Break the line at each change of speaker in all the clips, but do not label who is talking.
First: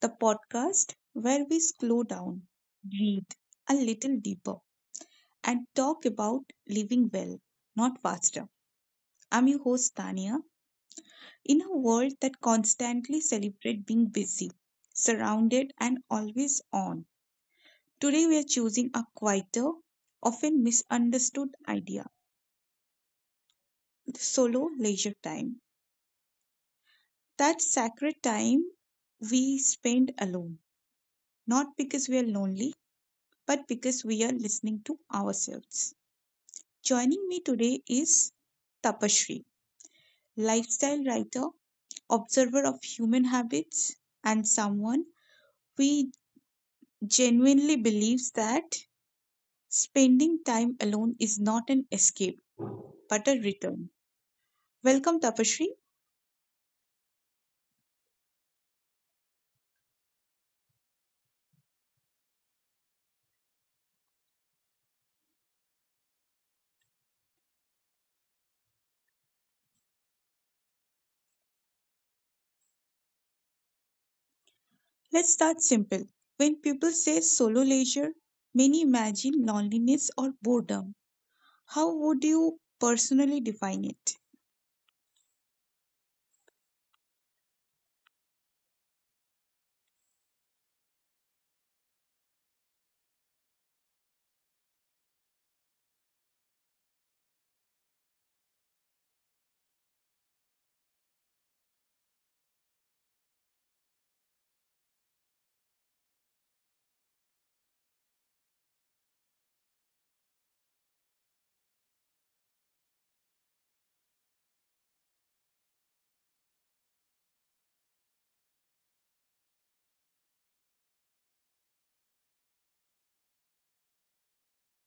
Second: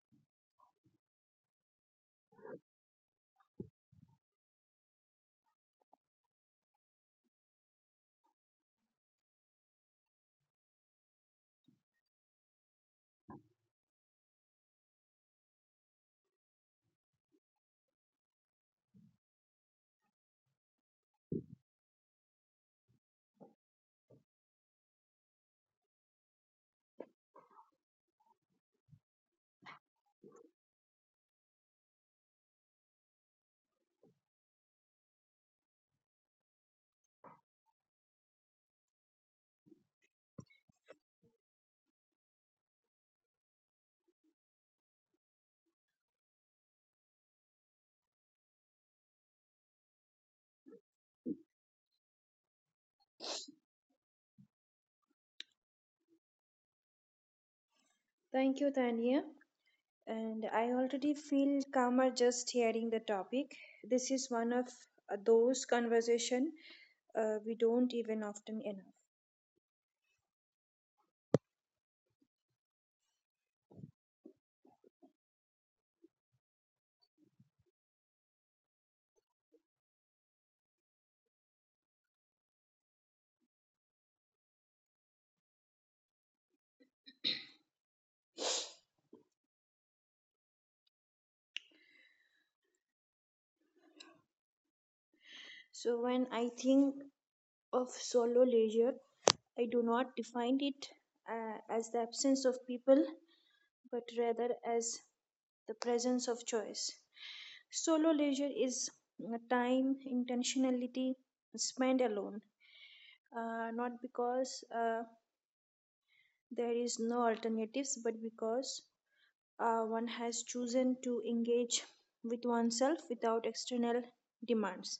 the podcast where we slow down, breathe a little deeper, and talk about living well, not faster. I'm your host, Tania. In a world that constantly celebrates being busy, surrounded, and always on, today we are choosing a quieter, often misunderstood idea solo leisure time. That sacred time we spend alone, not because we are lonely but because we are listening to ourselves. Joining me today is Tapasree, lifestyle writer, observer of human habits, and someone who genuinely believes that spending time alone is not an escape but a return. Welcome, Tapasree.
Thank you, Tania. And I already feel calmer just hearing the topic. This is one of those conversation we don't even often enough.
Let's start simple. When people say solo leisure, many imagine loneliness or boredom. How would you personally define it?
So when I think of solo leisure, I do not define it as the absence of people, but rather as the presence of choice. Solo leisure is time intentionality spent alone, not because there is no alternatives but because one has chosen to engage with oneself without external demands.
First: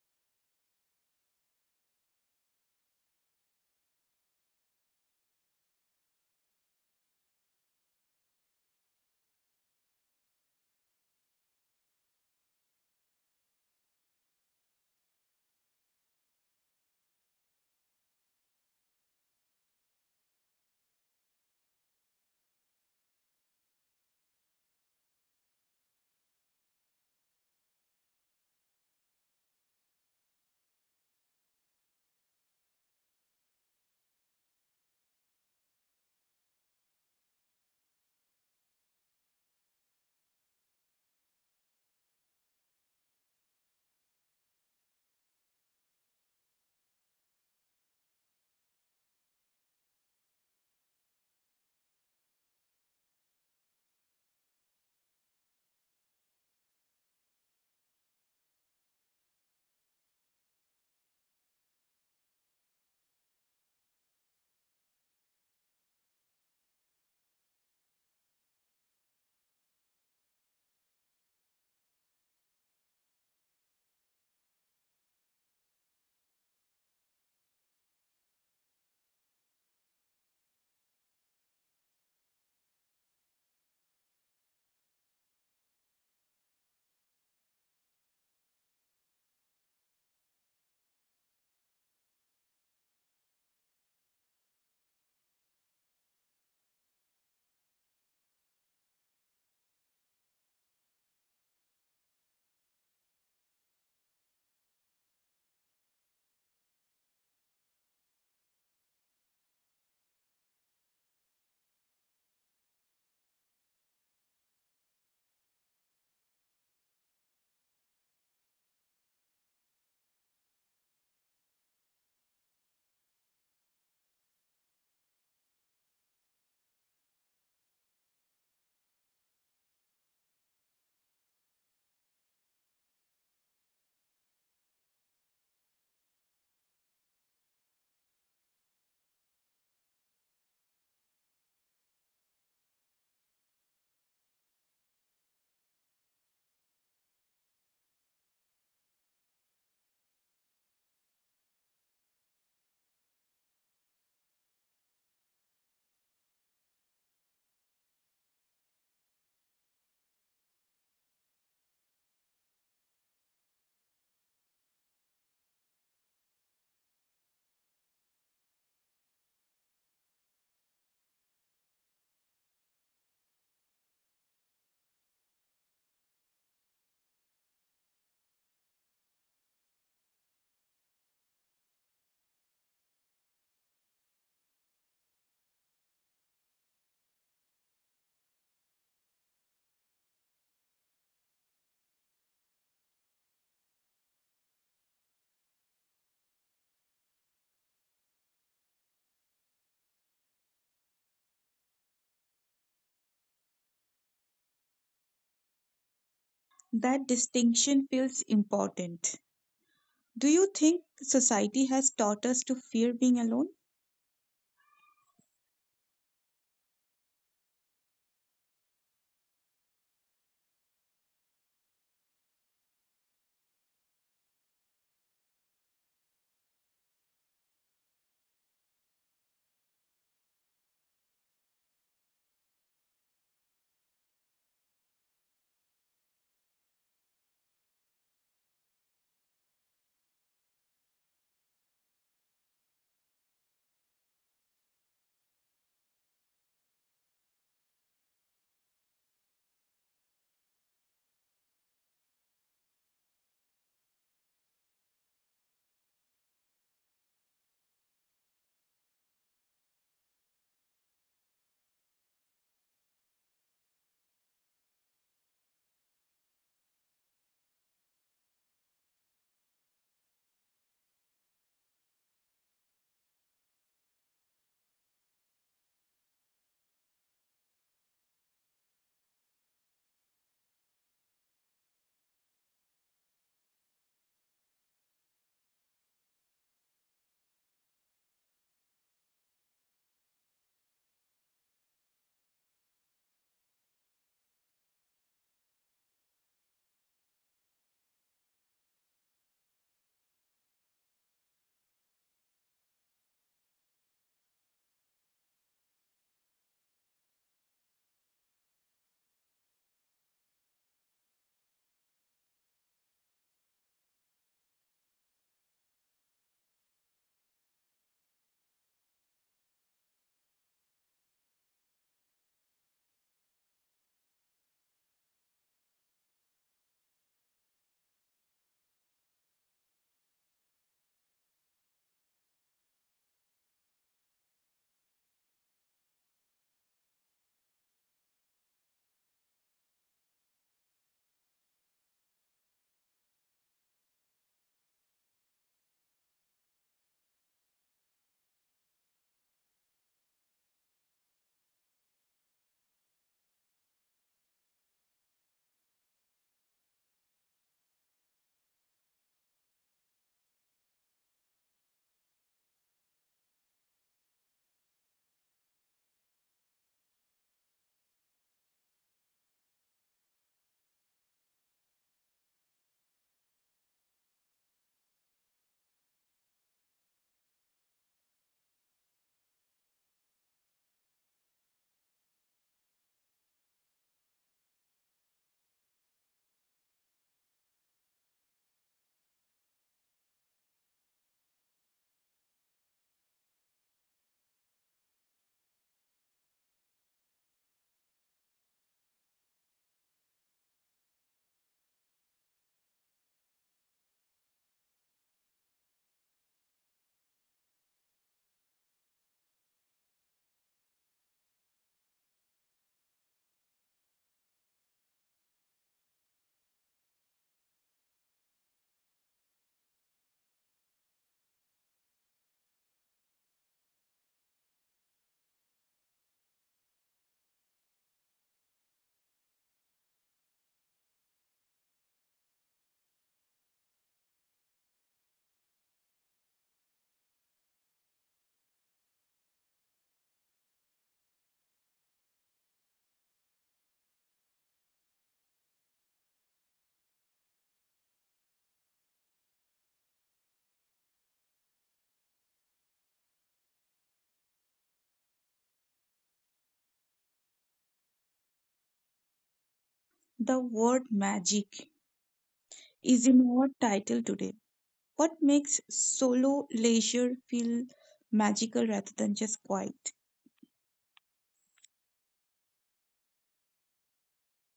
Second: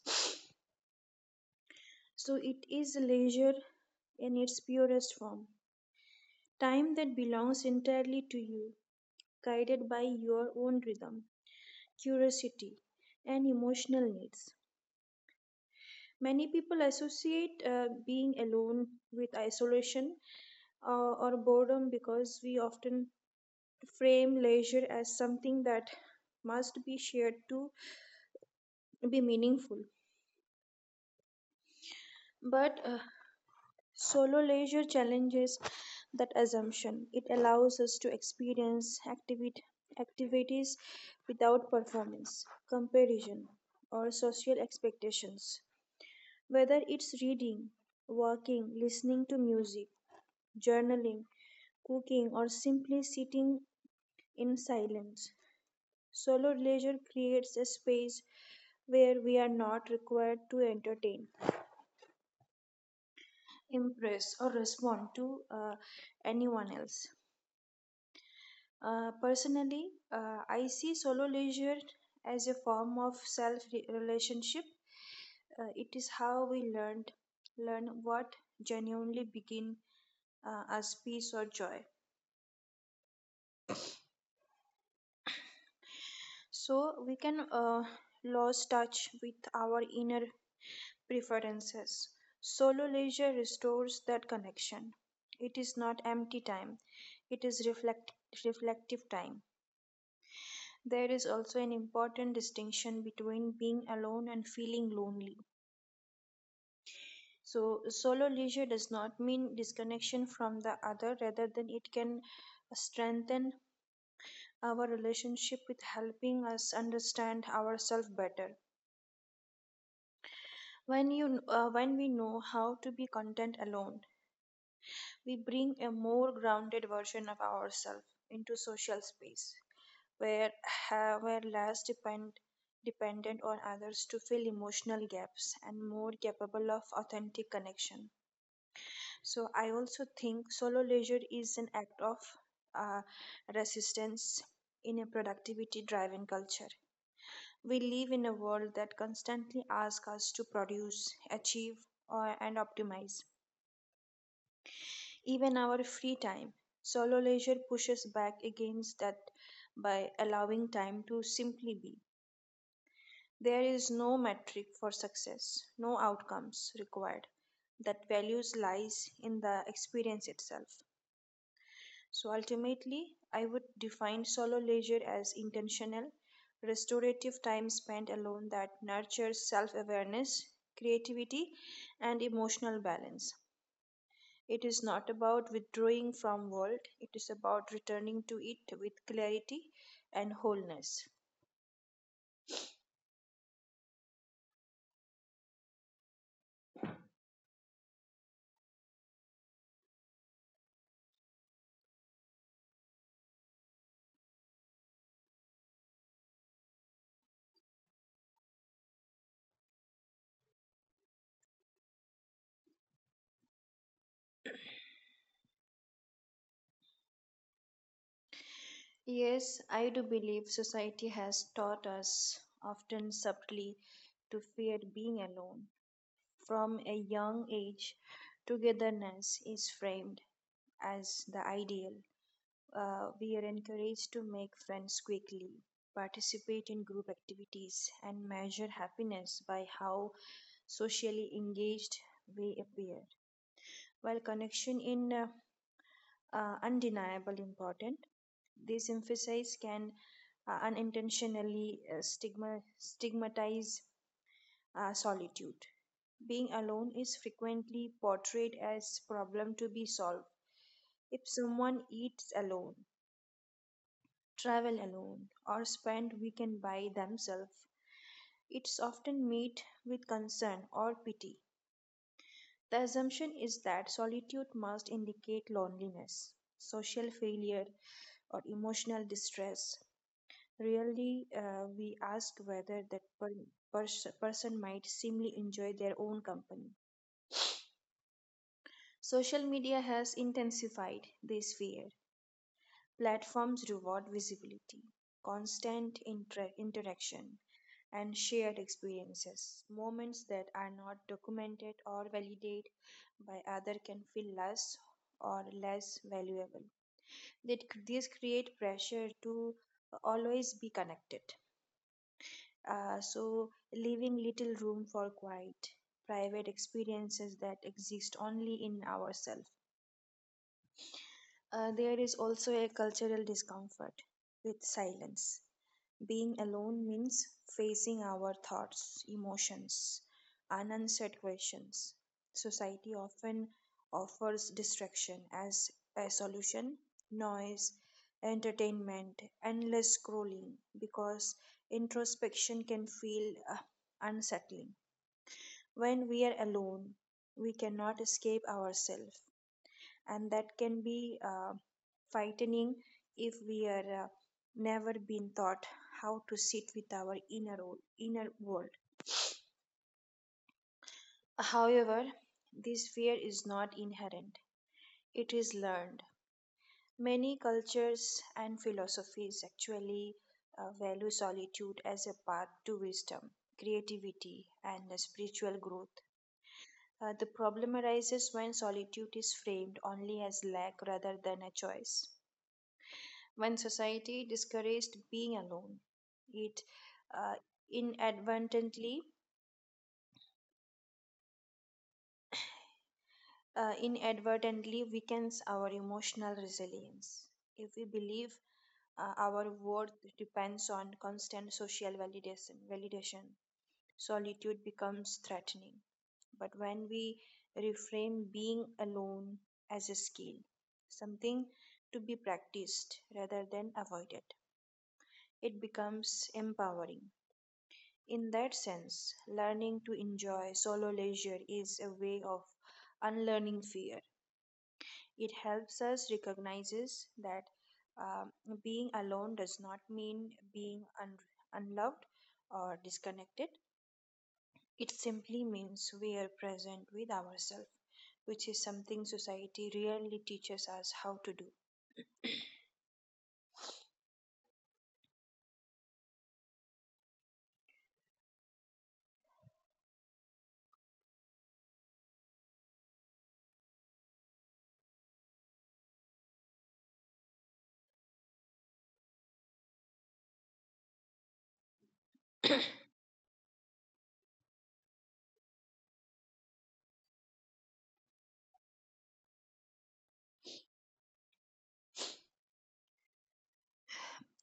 So it is leisure in its purest form, time that belongs entirely to you, guided by your own rhythm, curiosity, and emotional needs. Many people associate being alone with isolation or boredom because we often frame leisure as something that must be shared to be meaningful. But solo leisure challenges that assumption. It allows us to experience activities without performance, comparison, or social expectations. Whether it's reading, walking, listening to music, journaling, cooking, or simply sitting in silence, solo leisure creates a space where we are not required to entertain, impress, or respond to anyone else. Personally, I see solo leisure as a form of self relationship. It is how we learn what genuinely begin as peace or joy. So we can lose touch with our inner preferences. Solo leisure restores that connection. It is not empty time, it is reflective time. There is also an important distinction between being alone and feeling lonely. So, solo leisure does not mean disconnection from the other, rather than it can strengthen our relationship with helping us understand ourselves better. When we know how to be content alone, we bring a more grounded version of ourselves into social space where we're dependent on others to fill emotional gaps and more capable of authentic connection. So I also think solo leisure is an act of uh, resistance in a productivity driven culture. We live in a world that constantly asks us to produce, achieve, and optimize even our free time. Solo leisure pushes back against that by allowing time to simply be. There is no metric for success, no outcomes required. That values lies in the experience itself. So ultimately, I would define solo leisure as intentional, restorative time spent alone that nurtures self awareness, creativity, and emotional balance. It is not about withdrawing from world, it is about returning to it with clarity and wholeness.
That distinction feels important. Do you think society has taught us to fear being alone?
Yes, I do believe society has taught us, often subtly, to fear being alone. From a young age, togetherness is framed as the ideal. We are encouraged to make friends quickly, participate in group activities, and measure happiness by how socially engaged we appear. While connection in undeniable important, this emphasis can unintentionally stigmatize solitude. Being alone is frequently portrayed as problem to be solved. If someone eats alone, travel alone, or spend weekend by themselves, it's often met with concern or pity. The assumption is that solitude must indicate loneliness, social failure, or emotional distress. Really, we ask whether person might simply enjoy their own company. Social media has intensified this fear. Platforms reward visibility, constant interaction, and shared experiences. Moments that are not documented or validated by other can feel less or less valuable. That these create pressure to always be connected. So leaving little room for quiet, private experiences that exist only in ourselves. There is also a cultural discomfort with silence. Being alone means facing our thoughts, emotions, and unanswered questions. Society often offers distraction as a solution, noise, entertainment, endless scrolling, because introspection can feel unsettling. When we are alone, we cannot escape ourselves, and that can be frightening if we are never been taught how to sit with our inner world. However, this fear is not inherent, it is learned. Many cultures and philosophies actually value solitude as a path to wisdom, creativity, and spiritual growth. The problem arises when solitude is framed only as lack rather than a choice. When society discouraged being alone, it uh, inadvertently inadvertently weakens our emotional resilience. If we believe our worth depends on constant social validation, solitude becomes threatening. But when we reframe being alone as a skill, something to be practiced rather than avoided, it becomes empowering. In that sense, learning to enjoy solo leisure is a way of unlearning fear. It helps us recognizes that um, being alone does not mean unloved or disconnected. It simply means we are present with ourselves, which is something society rarely teaches us how to do.
The word magic is in our title today. What makes solo leisure feel magical rather than just quiet?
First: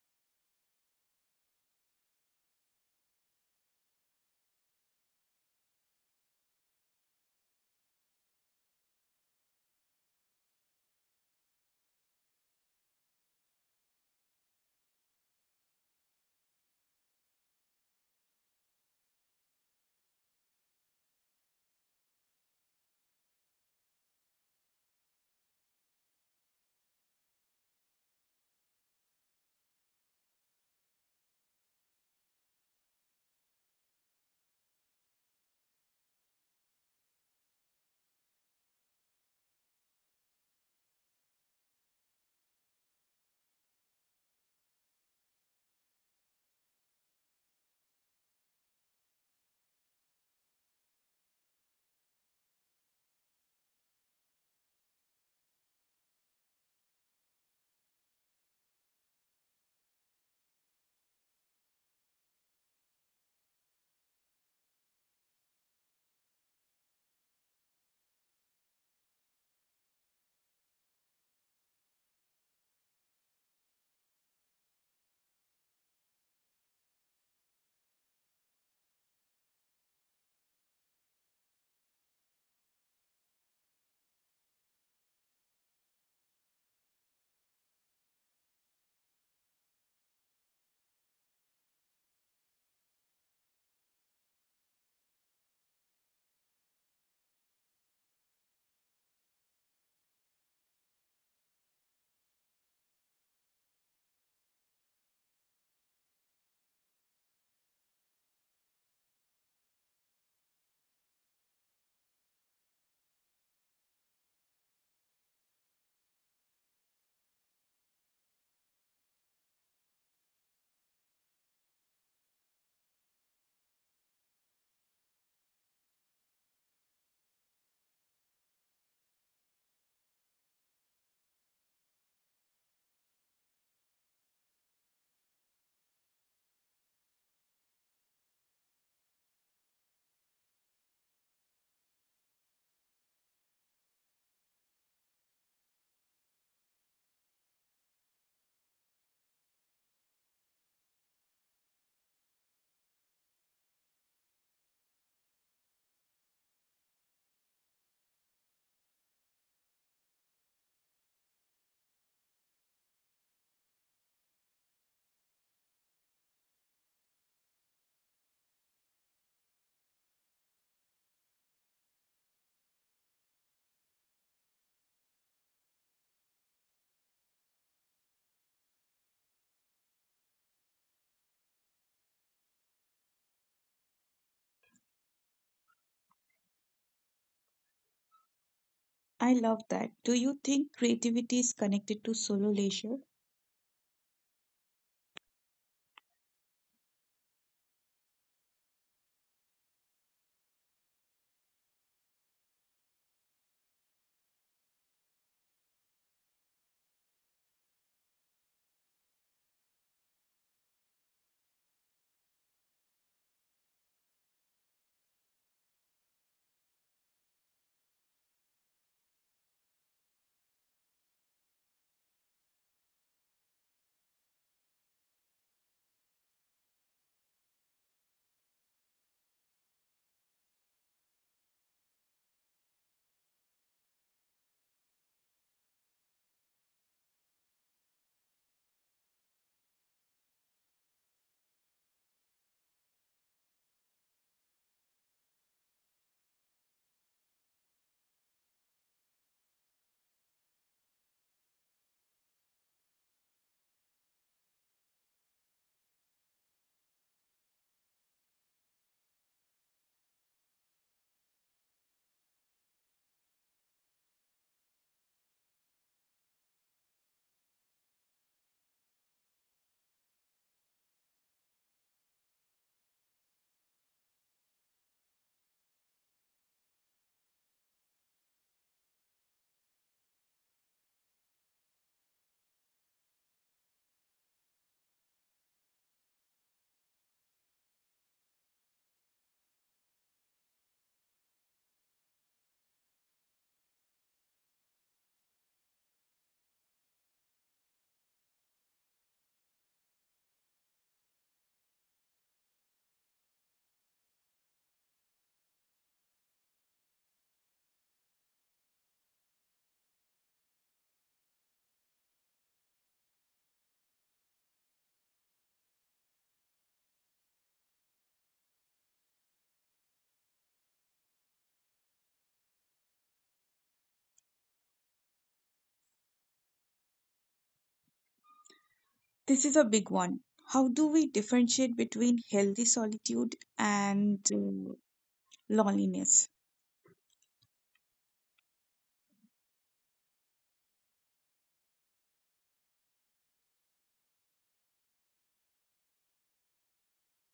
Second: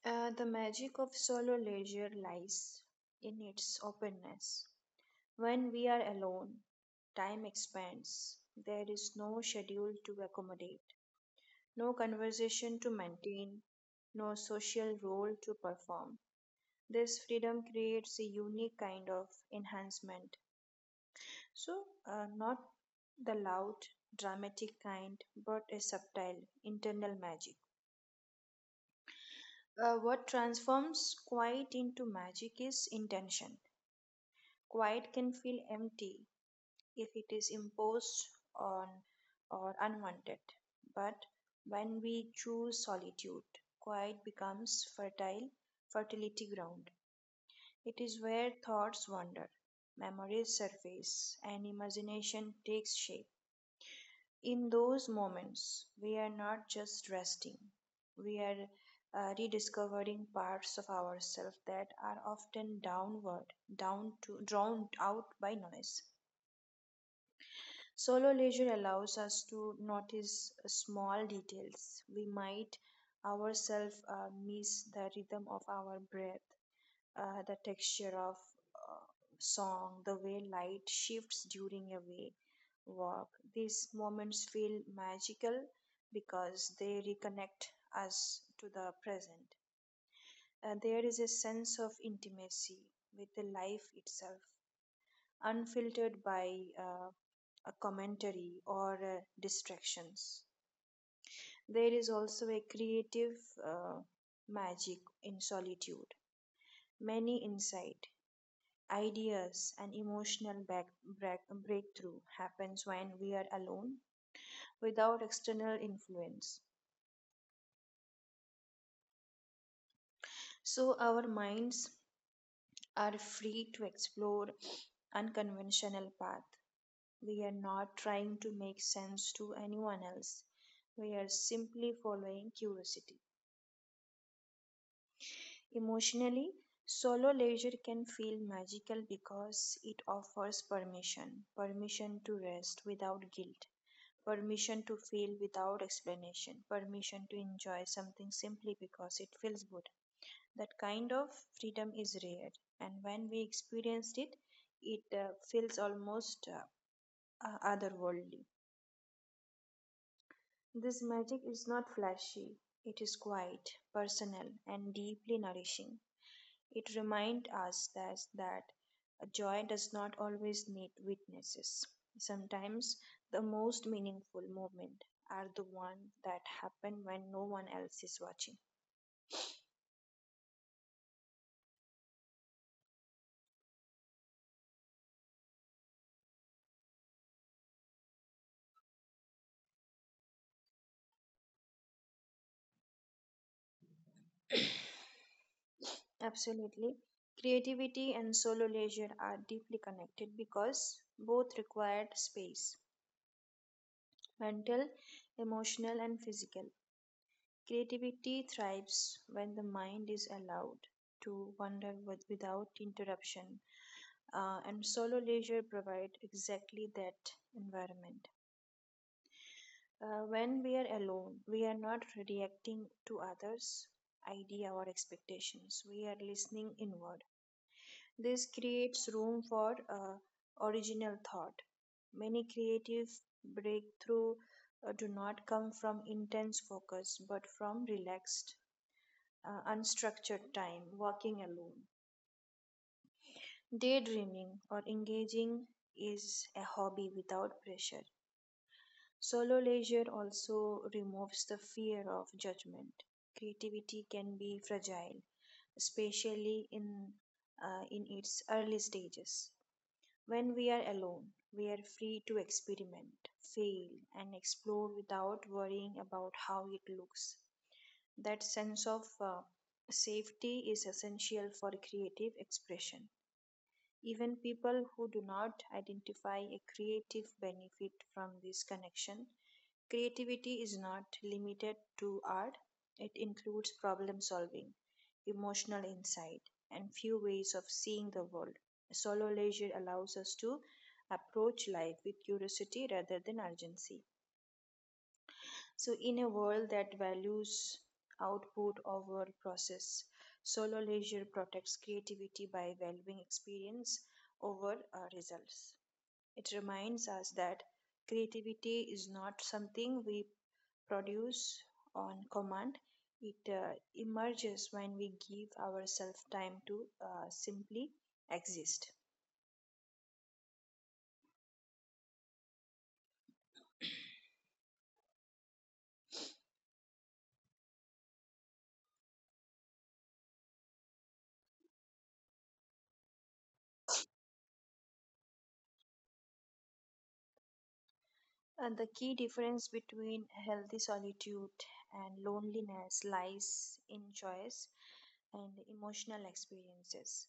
The magic of solo leisure lies in its openness. When we are alone, time expands. There is no schedule to accommodate, no conversation to maintain, no social role to perform. This freedom creates a unique kind of enhancement. Not the loud, dramatic kind, but a subtle, internal magic. What transforms quiet into magic is intention. Quiet can feel empty, if it is imposed on or unwanted. But when we choose solitude, quiet becomes fertile fertility ground. It is where thoughts wander, memories surface, and imagination takes shape. In those moments, we are not just resting, we are rediscovering parts of ourselves that are often downward, down to drowned out by noise. Solo leisure allows us to notice small details. We might ourselves miss the rhythm of our breath, the texture of uh, song, the way light shifts during a way walk. These moments feel magical because they reconnect us to the present. There is a sense of intimacy with the life itself unfiltered by a commentary or distractions. There is also a creative uh, magic in solitude. Many insight, ideas, and emotional break, breakthrough happens when we are alone without external influence. So our minds are free to explore unconventional path. We are not trying to make sense to anyone else. We are simply following curiosity. Emotionally, solo leisure can feel magical because it offers permission to rest without guilt, permission to feel without explanation, permission to enjoy something simply because it feels good. That kind of freedom is rare, and when we experience it, it feels almost otherworldly. This magic is not flashy, it is quiet, personal, and deeply nourishing. It reminds us that a joy does not always need witnesses. Sometimes the most meaningful moments are the ones that happen when no one else is watching.
I love that. Do you think creativity is connected to solo leisure?
Absolutely. Creativity and solo leisure are deeply connected because both require space mental, emotional, and physical. Creativity thrives when the mind is allowed to without interruption, and solo leisure provides exactly that environment. When we are alone, we are not reacting to others' idea or expectations. We are listening inward. This creates room for original thought. Many creative breakthrough do not come from intense focus, but from relaxed unstructured time, walking alone. Daydreaming or engaging is a hobby without pressure. Solo leisure also removes the fear of judgment. Creativity can be fragile, especially in its early stages. When we are alone, we are free to experiment, fail, and explore without worrying about how it looks. That sense of safety is essential for creative expression. Even people who do not identify a creative benefit from this connection, creativity is not limited to art, it includes problem solving, emotional insight, and few ways of seeing the world. Solo leisure allows us to approach life with curiosity rather than urgency. So, in a world that values output over process, solo leisure protects creativity by valuing experience over results. It reminds us that creativity is not something we produce on command, it emerges when we give ourselves time to simply exist.
This is a big one. How do we differentiate between healthy solitude and loneliness?
And the key difference between healthy solitude and loneliness lies in choice and emotional experiences.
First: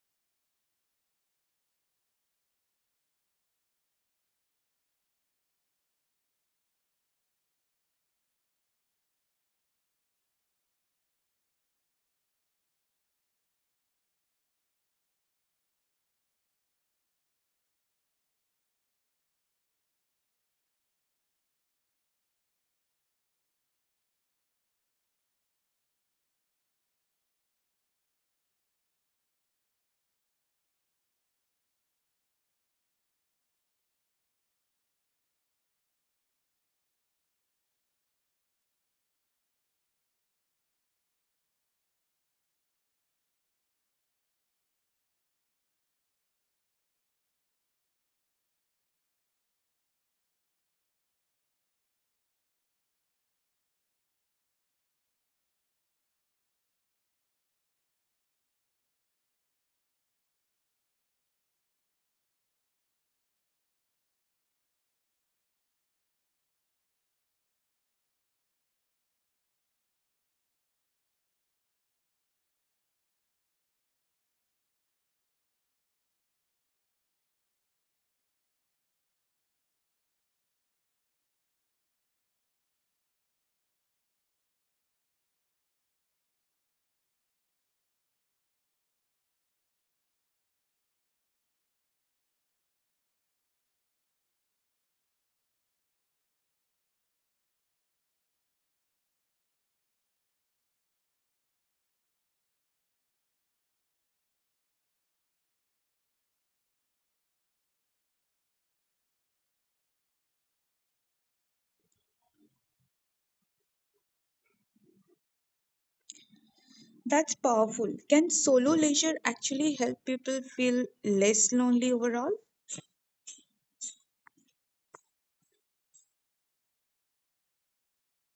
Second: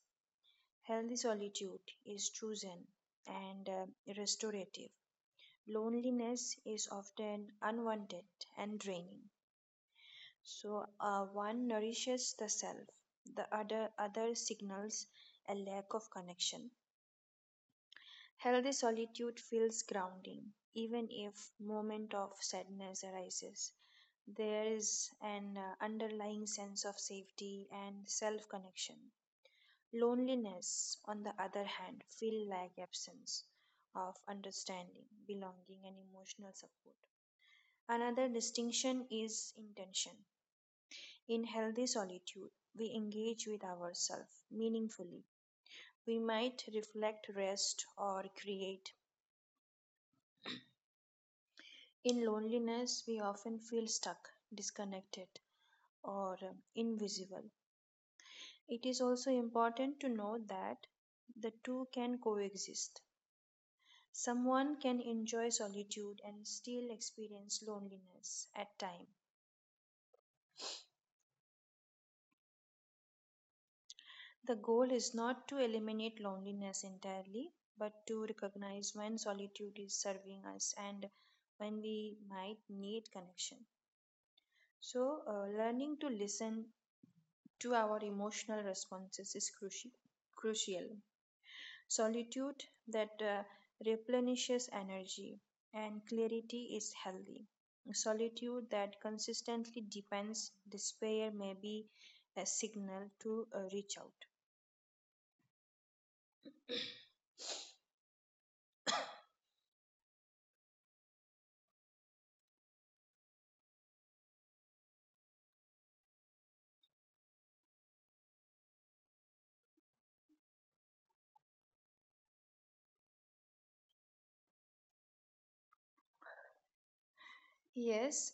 Healthy solitude is chosen and restorative. Loneliness is often unwanted and draining. One nourishes the self, other signals a lack of connection. Healthy solitude feels grounding, even if moment of sadness arises. There is an underlying sense of safety and self-connection. Loneliness, on the other hand, feel like absence of understanding, belonging, and emotional support. Another distinction is intention. In healthy solitude, we engage with ourselves meaningfully. We might reflect, rest, or create. In loneliness, we often feel stuck, disconnected, or invisible. It is also important to know that the two can coexist. Someone can enjoy solitude and still experience loneliness at times. The goal is not to eliminate loneliness entirely, but to recognize when solitude is serving us and when we might need connection. Learning to listen to our emotional responses is crucial. Solitude that replenishes energy and clarity is healthy. Solitude that consistently depends despair may be a signal to reach out.
That's powerful. Can solo leisure actually help people feel less lonely overall?
Yes,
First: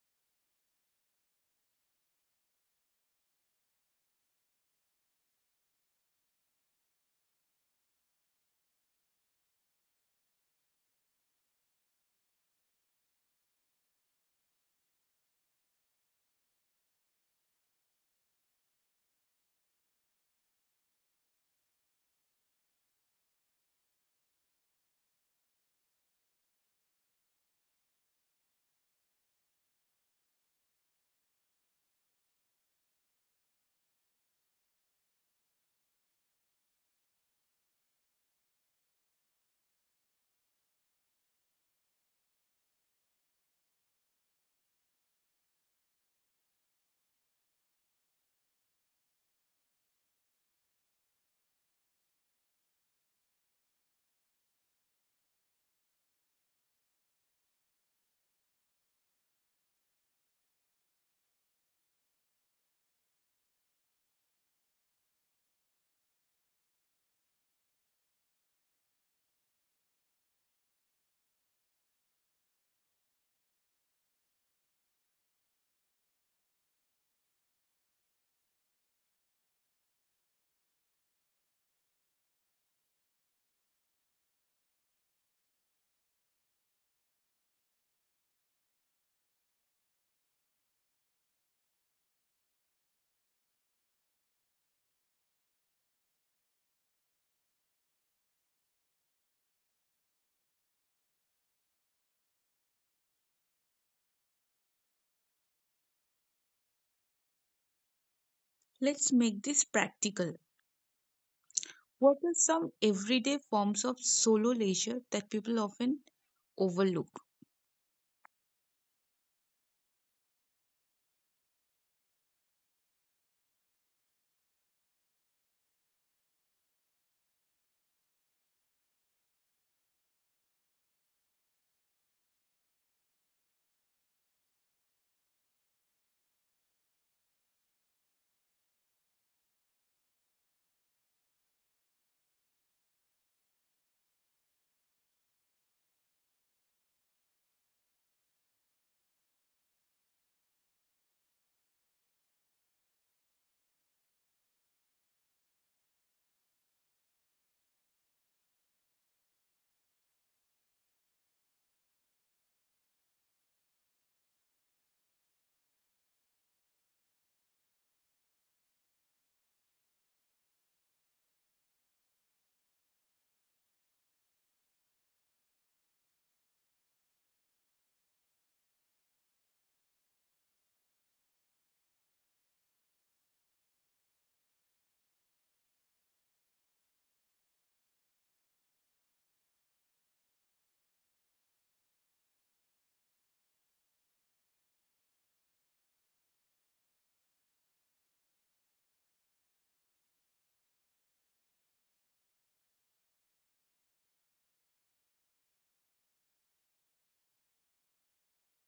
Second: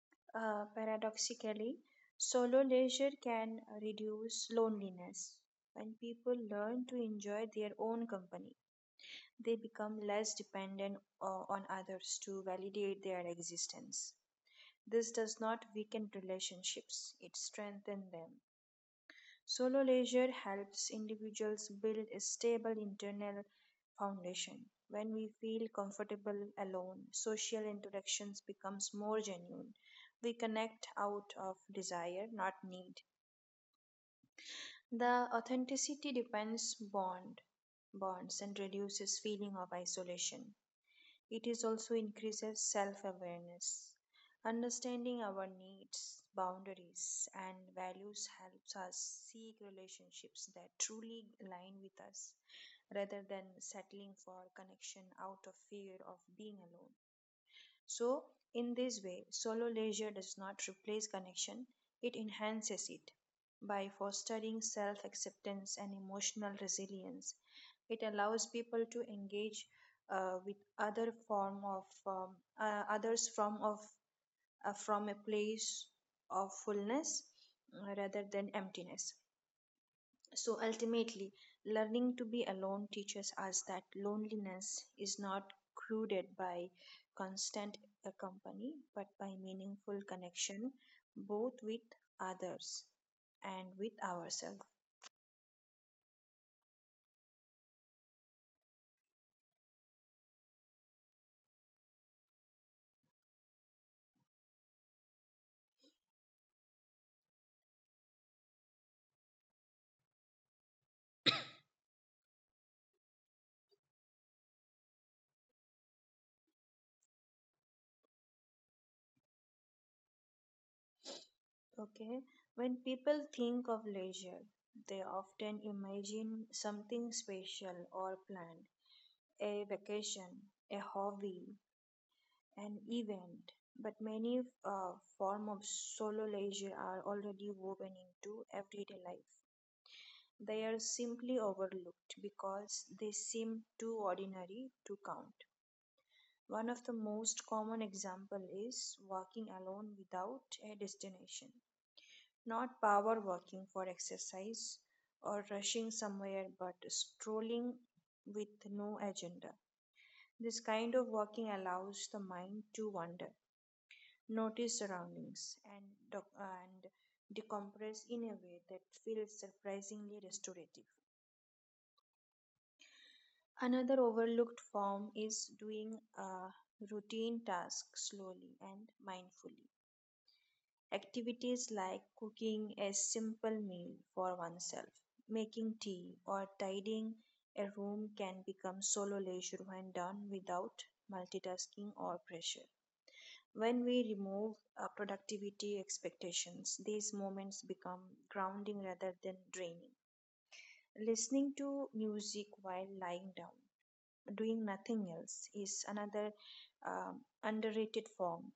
paradoxically, solo leisure can reduce loneliness when people learn to enjoy their own company. They become less dependent on others to validate their existence. This does not weaken relationships, it strengthens them. Solo leisure helps individuals build a stable internal foundation. When we feel comfortable alone, social interactions becomes more genuine. We connect out of desire, not need. The authenticity depends bond bonds and reduces feeling of isolation. It is also increases self awareness. Understanding our needs, boundaries, and values helps us seek relationships that truly align with us rather than settling for connection out of fear of being alone. So, in this way, solo leisure does not replace connection, it enhances it. By fostering self acceptance and emotional resilience, it allows people to engage with others from of from a place of fullness rather than emptiness, so ultimately, learning to be alone teaches us that loneliness is not cruded by constant company, but by meaningful connection both with others and with ourselves.
Let's make this practical. What are some everyday forms of solo leisure that people often overlook?
Okay, when people think of leisure, they often imagine something special or planned, a vacation, a hobby, an event, but many forms of solo leisure are already woven into everyday life. They are simply overlooked because they seem too ordinary to count. One of the most common example is walking alone without a destination. Not power walking for exercise or rushing somewhere, but strolling with no agenda. This kind of walking allows the mind to wander, notice surroundings, and, and decompress in a way that feels surprisingly restorative. Another overlooked form is doing a routine task slowly and mindfully. Activities like cooking a simple meal for oneself, making tea, or tidying a room can become solo leisure when done without multitasking or pressure. When we remove productivity expectations, these moments become grounding rather than draining. Listening to music while lying down, doing nothing else, is another underrated form.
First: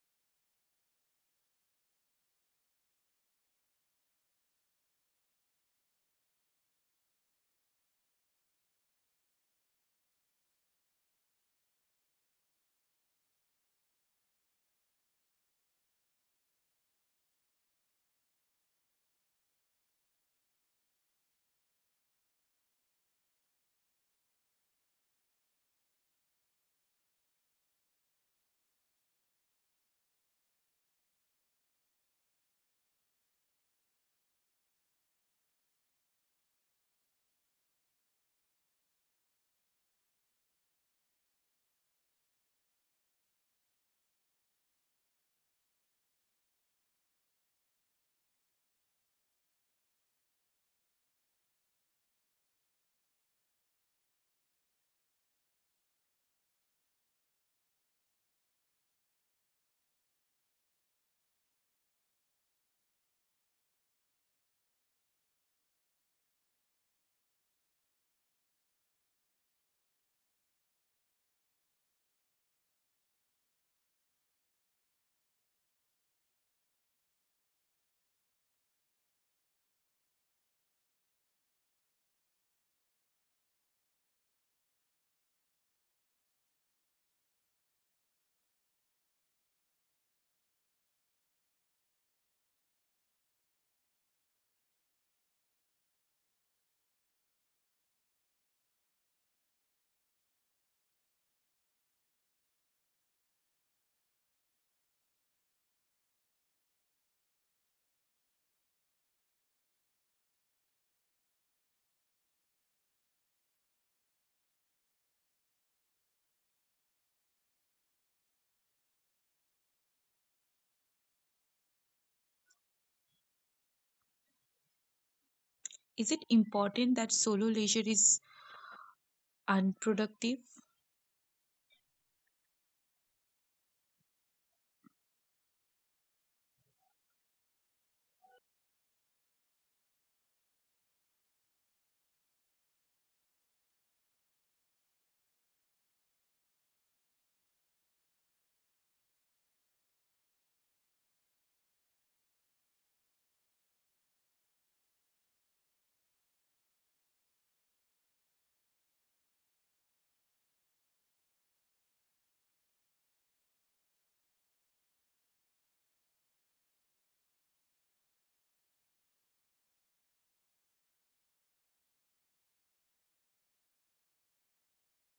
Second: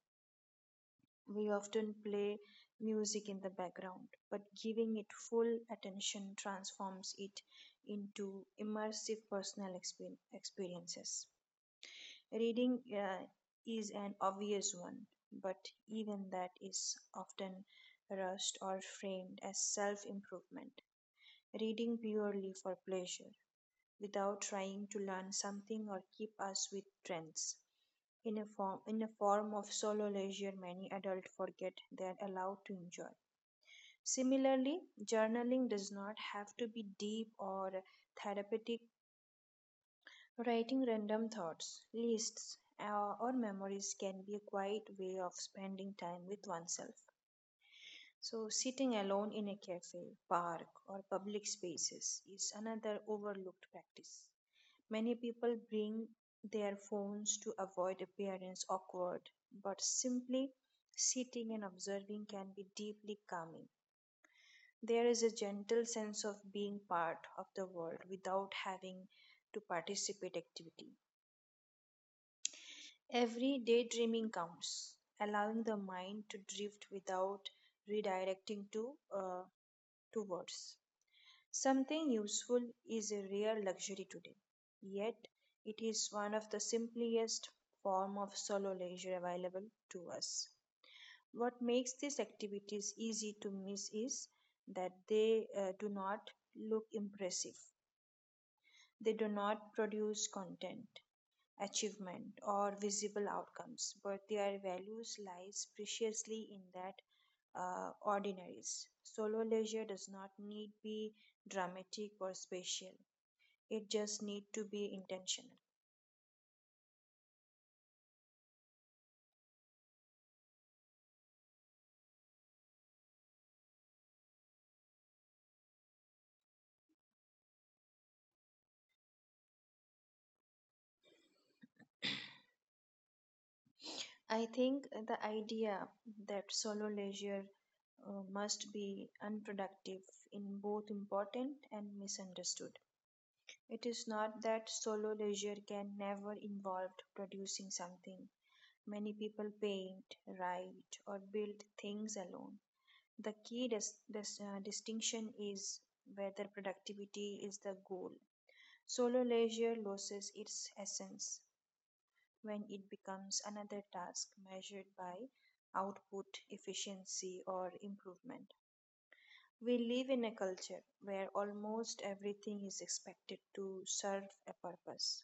We often play music in the background, but giving it full attention transforms it into immersive personal experiences. Reading is an obvious one, but even that is often rushed or framed as self improvement. Reading purely for pleasure, without trying to learn something or keep us with trends. In a form of solo leisure, many adults forget they are allowed to enjoy. Similarly, journaling does not have to be deep or therapeutic. Writing random thoughts, lists, or memories can be a quiet way of spending time with oneself. So, sitting alone in a cafe, park, or public spaces is another overlooked practice. Many people bring their phones to avoid appearance awkward, but simply sitting and observing can be deeply calming. There is a gentle sense of being part of the world without having to participate activity. Every daydreaming counts, allowing the mind to drift without redirecting to towards something useful is a rare luxury today. Yet it is one of the simplest form of solo leisure available to us. What makes these activities easy to miss is that they do not look impressive. They do not produce content, achievement, or visible outcomes, but their values lies preciously in that ordinaries. Solo leisure does not need be dramatic or special. It just need to be intentional.
Is it important that solo leisure is unproductive?
I think the idea that solo leisure must be unproductive in both important and misunderstood. It is not that solo leisure can never involve producing something. Many people paint, write, or build things alone. The key distinction is whether productivity is the goal. Solo leisure loses its essence when it becomes another task measured by output, efficiency, or improvement. We live in a culture where almost everything is expected to serve a purpose.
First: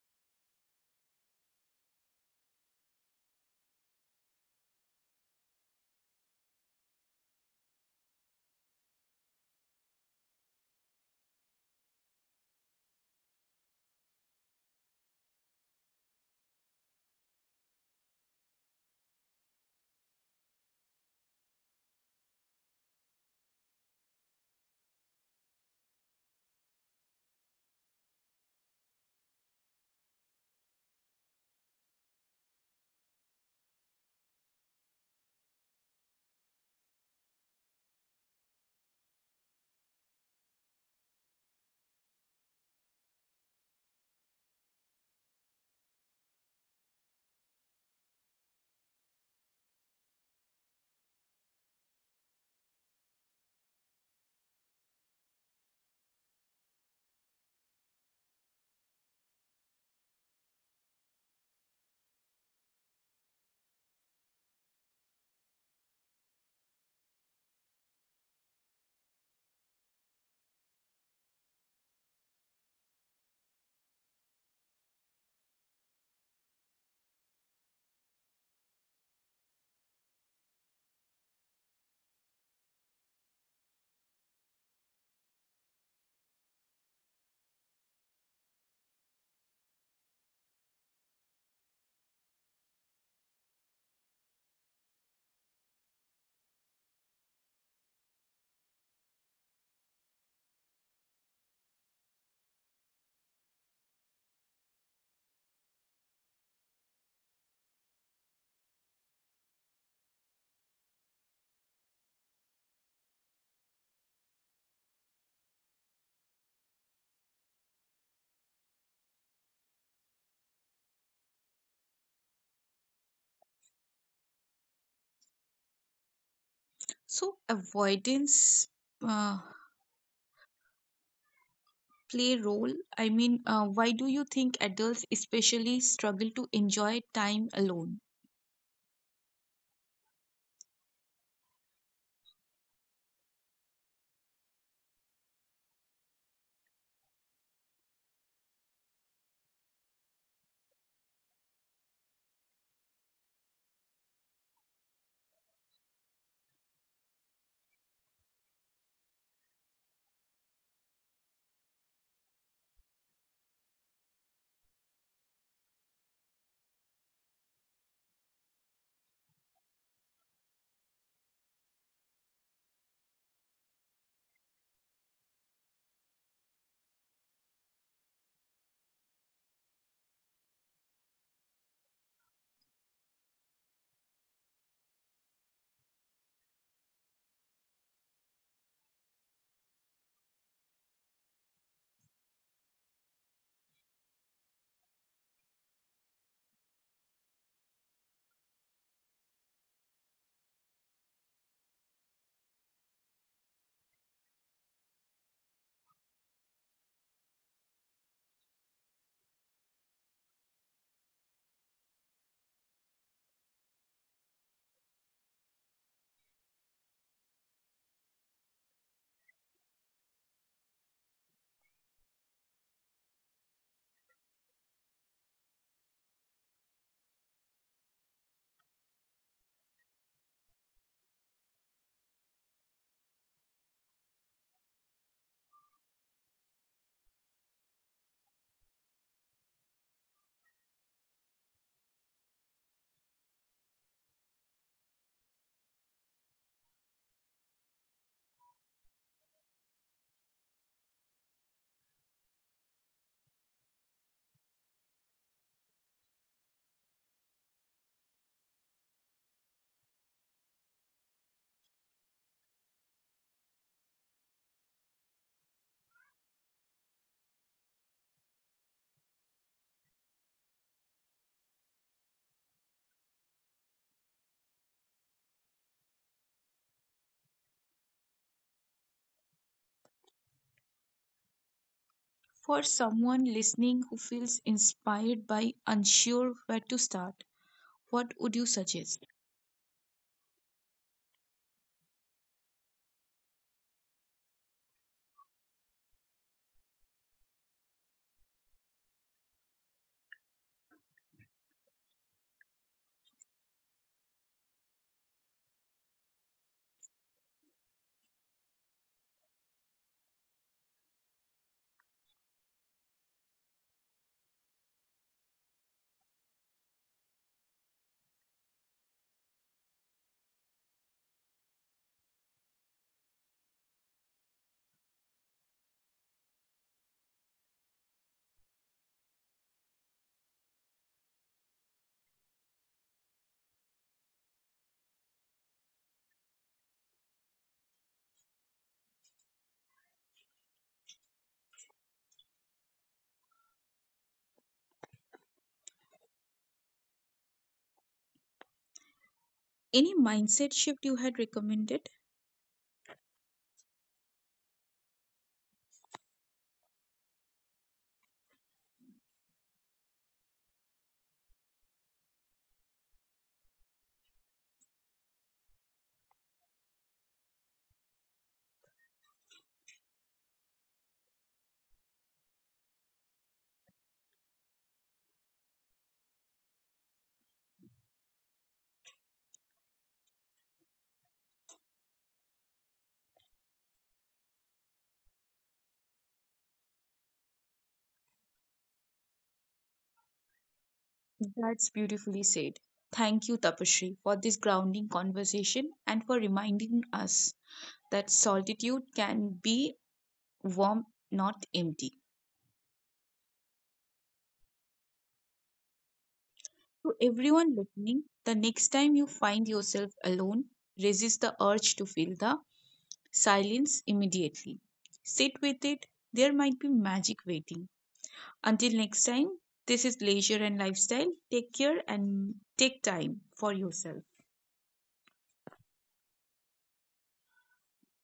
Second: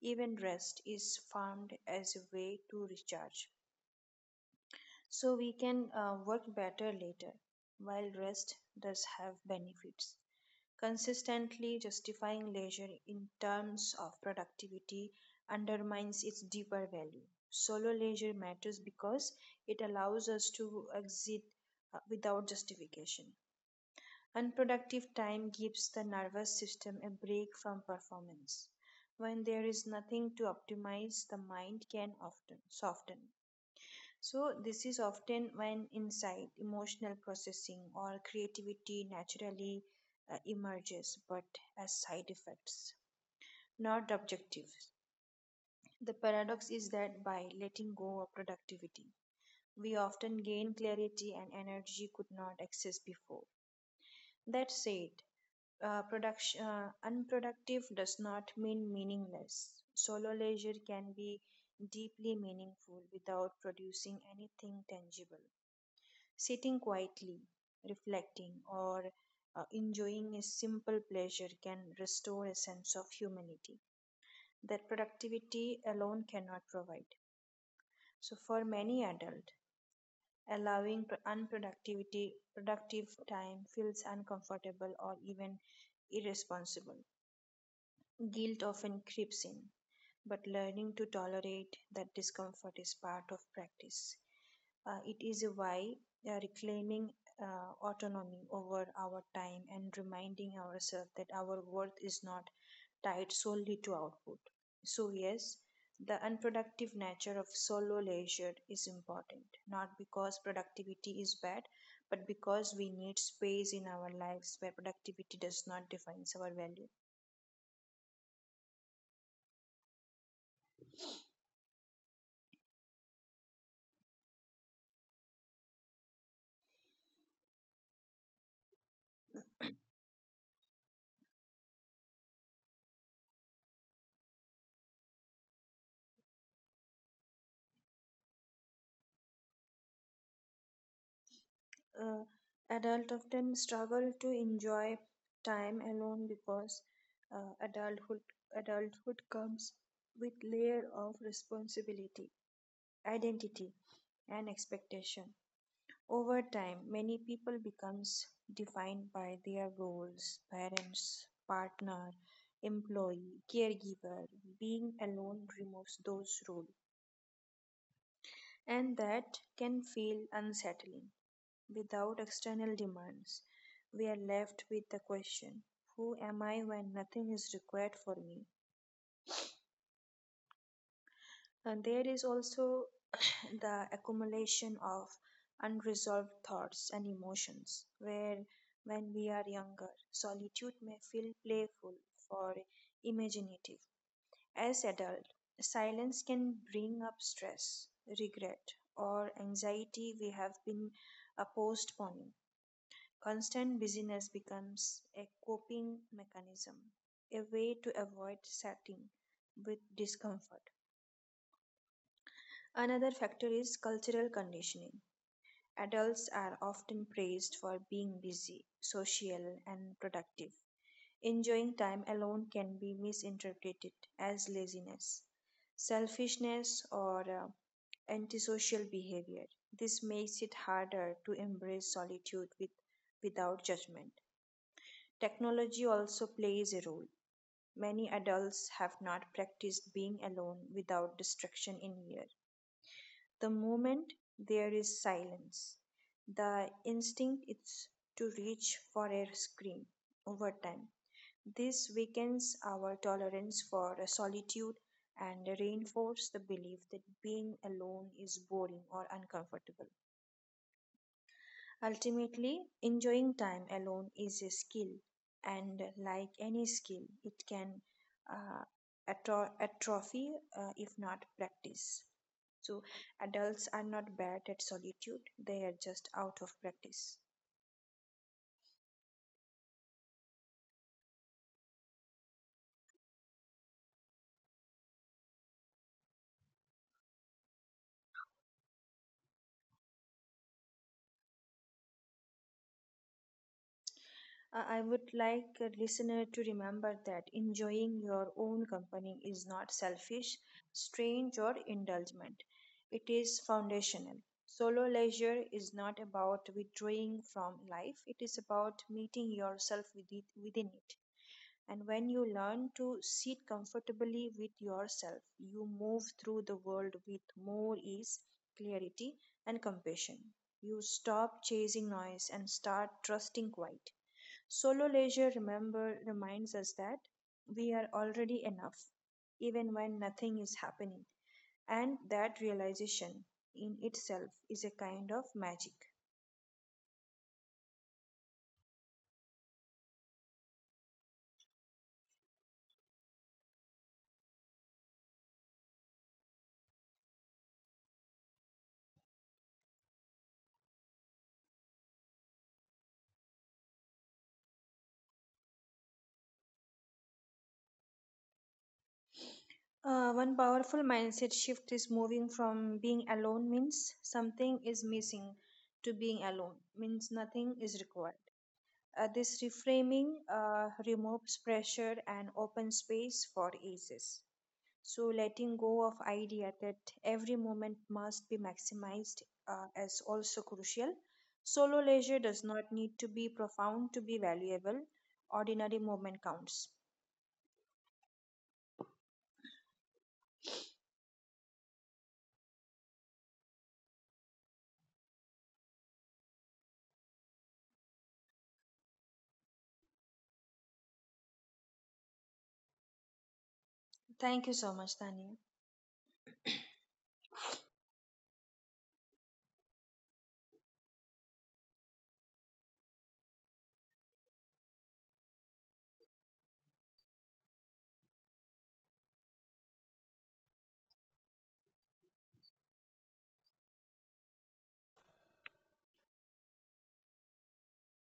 Even rest is farmed as a way to recharge, so we can work better later, while rest does have benefits. Consistently justifying leisure in terms of productivity undermines its deeper value. Solo leisure matters because it allows us to exit without justification. Unproductive time gives the nervous system a break from performance. When there is nothing to optimize, the mind can often soften. So, this is often when insight, emotional processing, or creativity naturally emerges, but as side effects, not objectives. The paradox is that by letting go of productivity, we often gain clarity and energy could not access before. That said, unproductive does not mean meaningless. Solo leisure can be deeply meaningful without producing anything tangible. Sitting quietly, reflecting, or enjoying a simple pleasure can restore a sense of humanity that productivity alone cannot provide. So, for many adults, allowing pr- unproductivity productive time feels uncomfortable or even irresponsible. Guilt often creeps in, but learning to tolerate that discomfort is part of practice. It is why reclaiming autonomy over our time and reminding ourselves that our worth is not tied solely to output. So, yes, the unproductive nature of solo leisure is important, not because productivity is bad, but because we need space in our lives where productivity does not define our value.
So, avoidance uh, play role? I mean, why do you think adults especially struggle to enjoy time alone?
uh, Adults often struggle to enjoy time alone because uh, adulthood adulthood comes with layer of responsibility, identity, and expectation. Over time, many people becomes defined by their roles, parents, partner, employee, caregiver. Being alone removes those roles, and that can feel unsettling, without external demands. We are left with the question, who am I when nothing is required for me? And there is also the accumulation of unresolved thoughts and emotions, where when we are younger, solitude may feel playful or imaginative. As adult, silence can bring up stress, regret, or anxiety we have been postponing. Constant busyness becomes a coping mechanism, a way to avoid sitting with discomfort. Another factor is cultural conditioning. Adults are often praised for being busy, social, and productive. Enjoying time alone can be misinterpreted as laziness, selfishness, or antisocial behavior. This makes it harder to embrace solitude with, without judgment. Technology also plays a role. Many adults have not practiced being alone without distraction in years. The moment there is silence, the instinct is to reach for a screen over time. This weakens our tolerance for solitude and reinforces the belief that being alone is boring or uncomfortable. Ultimately, enjoying time alone is a skill, and like any skill, it can uh, atrophy if not practiced. So, adults are not bad at solitude, they are just out of practice.
For someone listening who feels inspired by unsure where to start, what would you suggest?
I would like a listener to remember that enjoying your own company is not selfish, strange, or indulgent. It is foundational. Solo leisure is not about withdrawing from life, it is about meeting yourself with it, within it. And when you learn to sit comfortably with yourself, you move through the world with more ease, clarity, and compassion. You stop chasing noise and start trusting quiet. Solo leisure, remember, reminds us that we are already enough, even when nothing is happening. And that realization in itself is a kind of magic.
Any mindset shift you had recommended?
One powerful mindset shift is moving from being alone means something is missing to being alone means nothing is required. This reframing removes pressure and opens space for eases. So letting go of idea that every moment must be maximized is also crucial. Solo leisure does not need to be profound to be valuable. Ordinary moment counts.
That's beautifully said. Thank you, Tapashri, for this grounding conversation and for reminding us that solitude can be warm, not empty.
Thank you so much, Tanya.
To everyone listening, the next time you find yourself alone, resist the urge to fill the silence immediately. Sit with it, there might be magic waiting. Until next time, this is Leisure and Lifestyle. Take care and take time for yourself.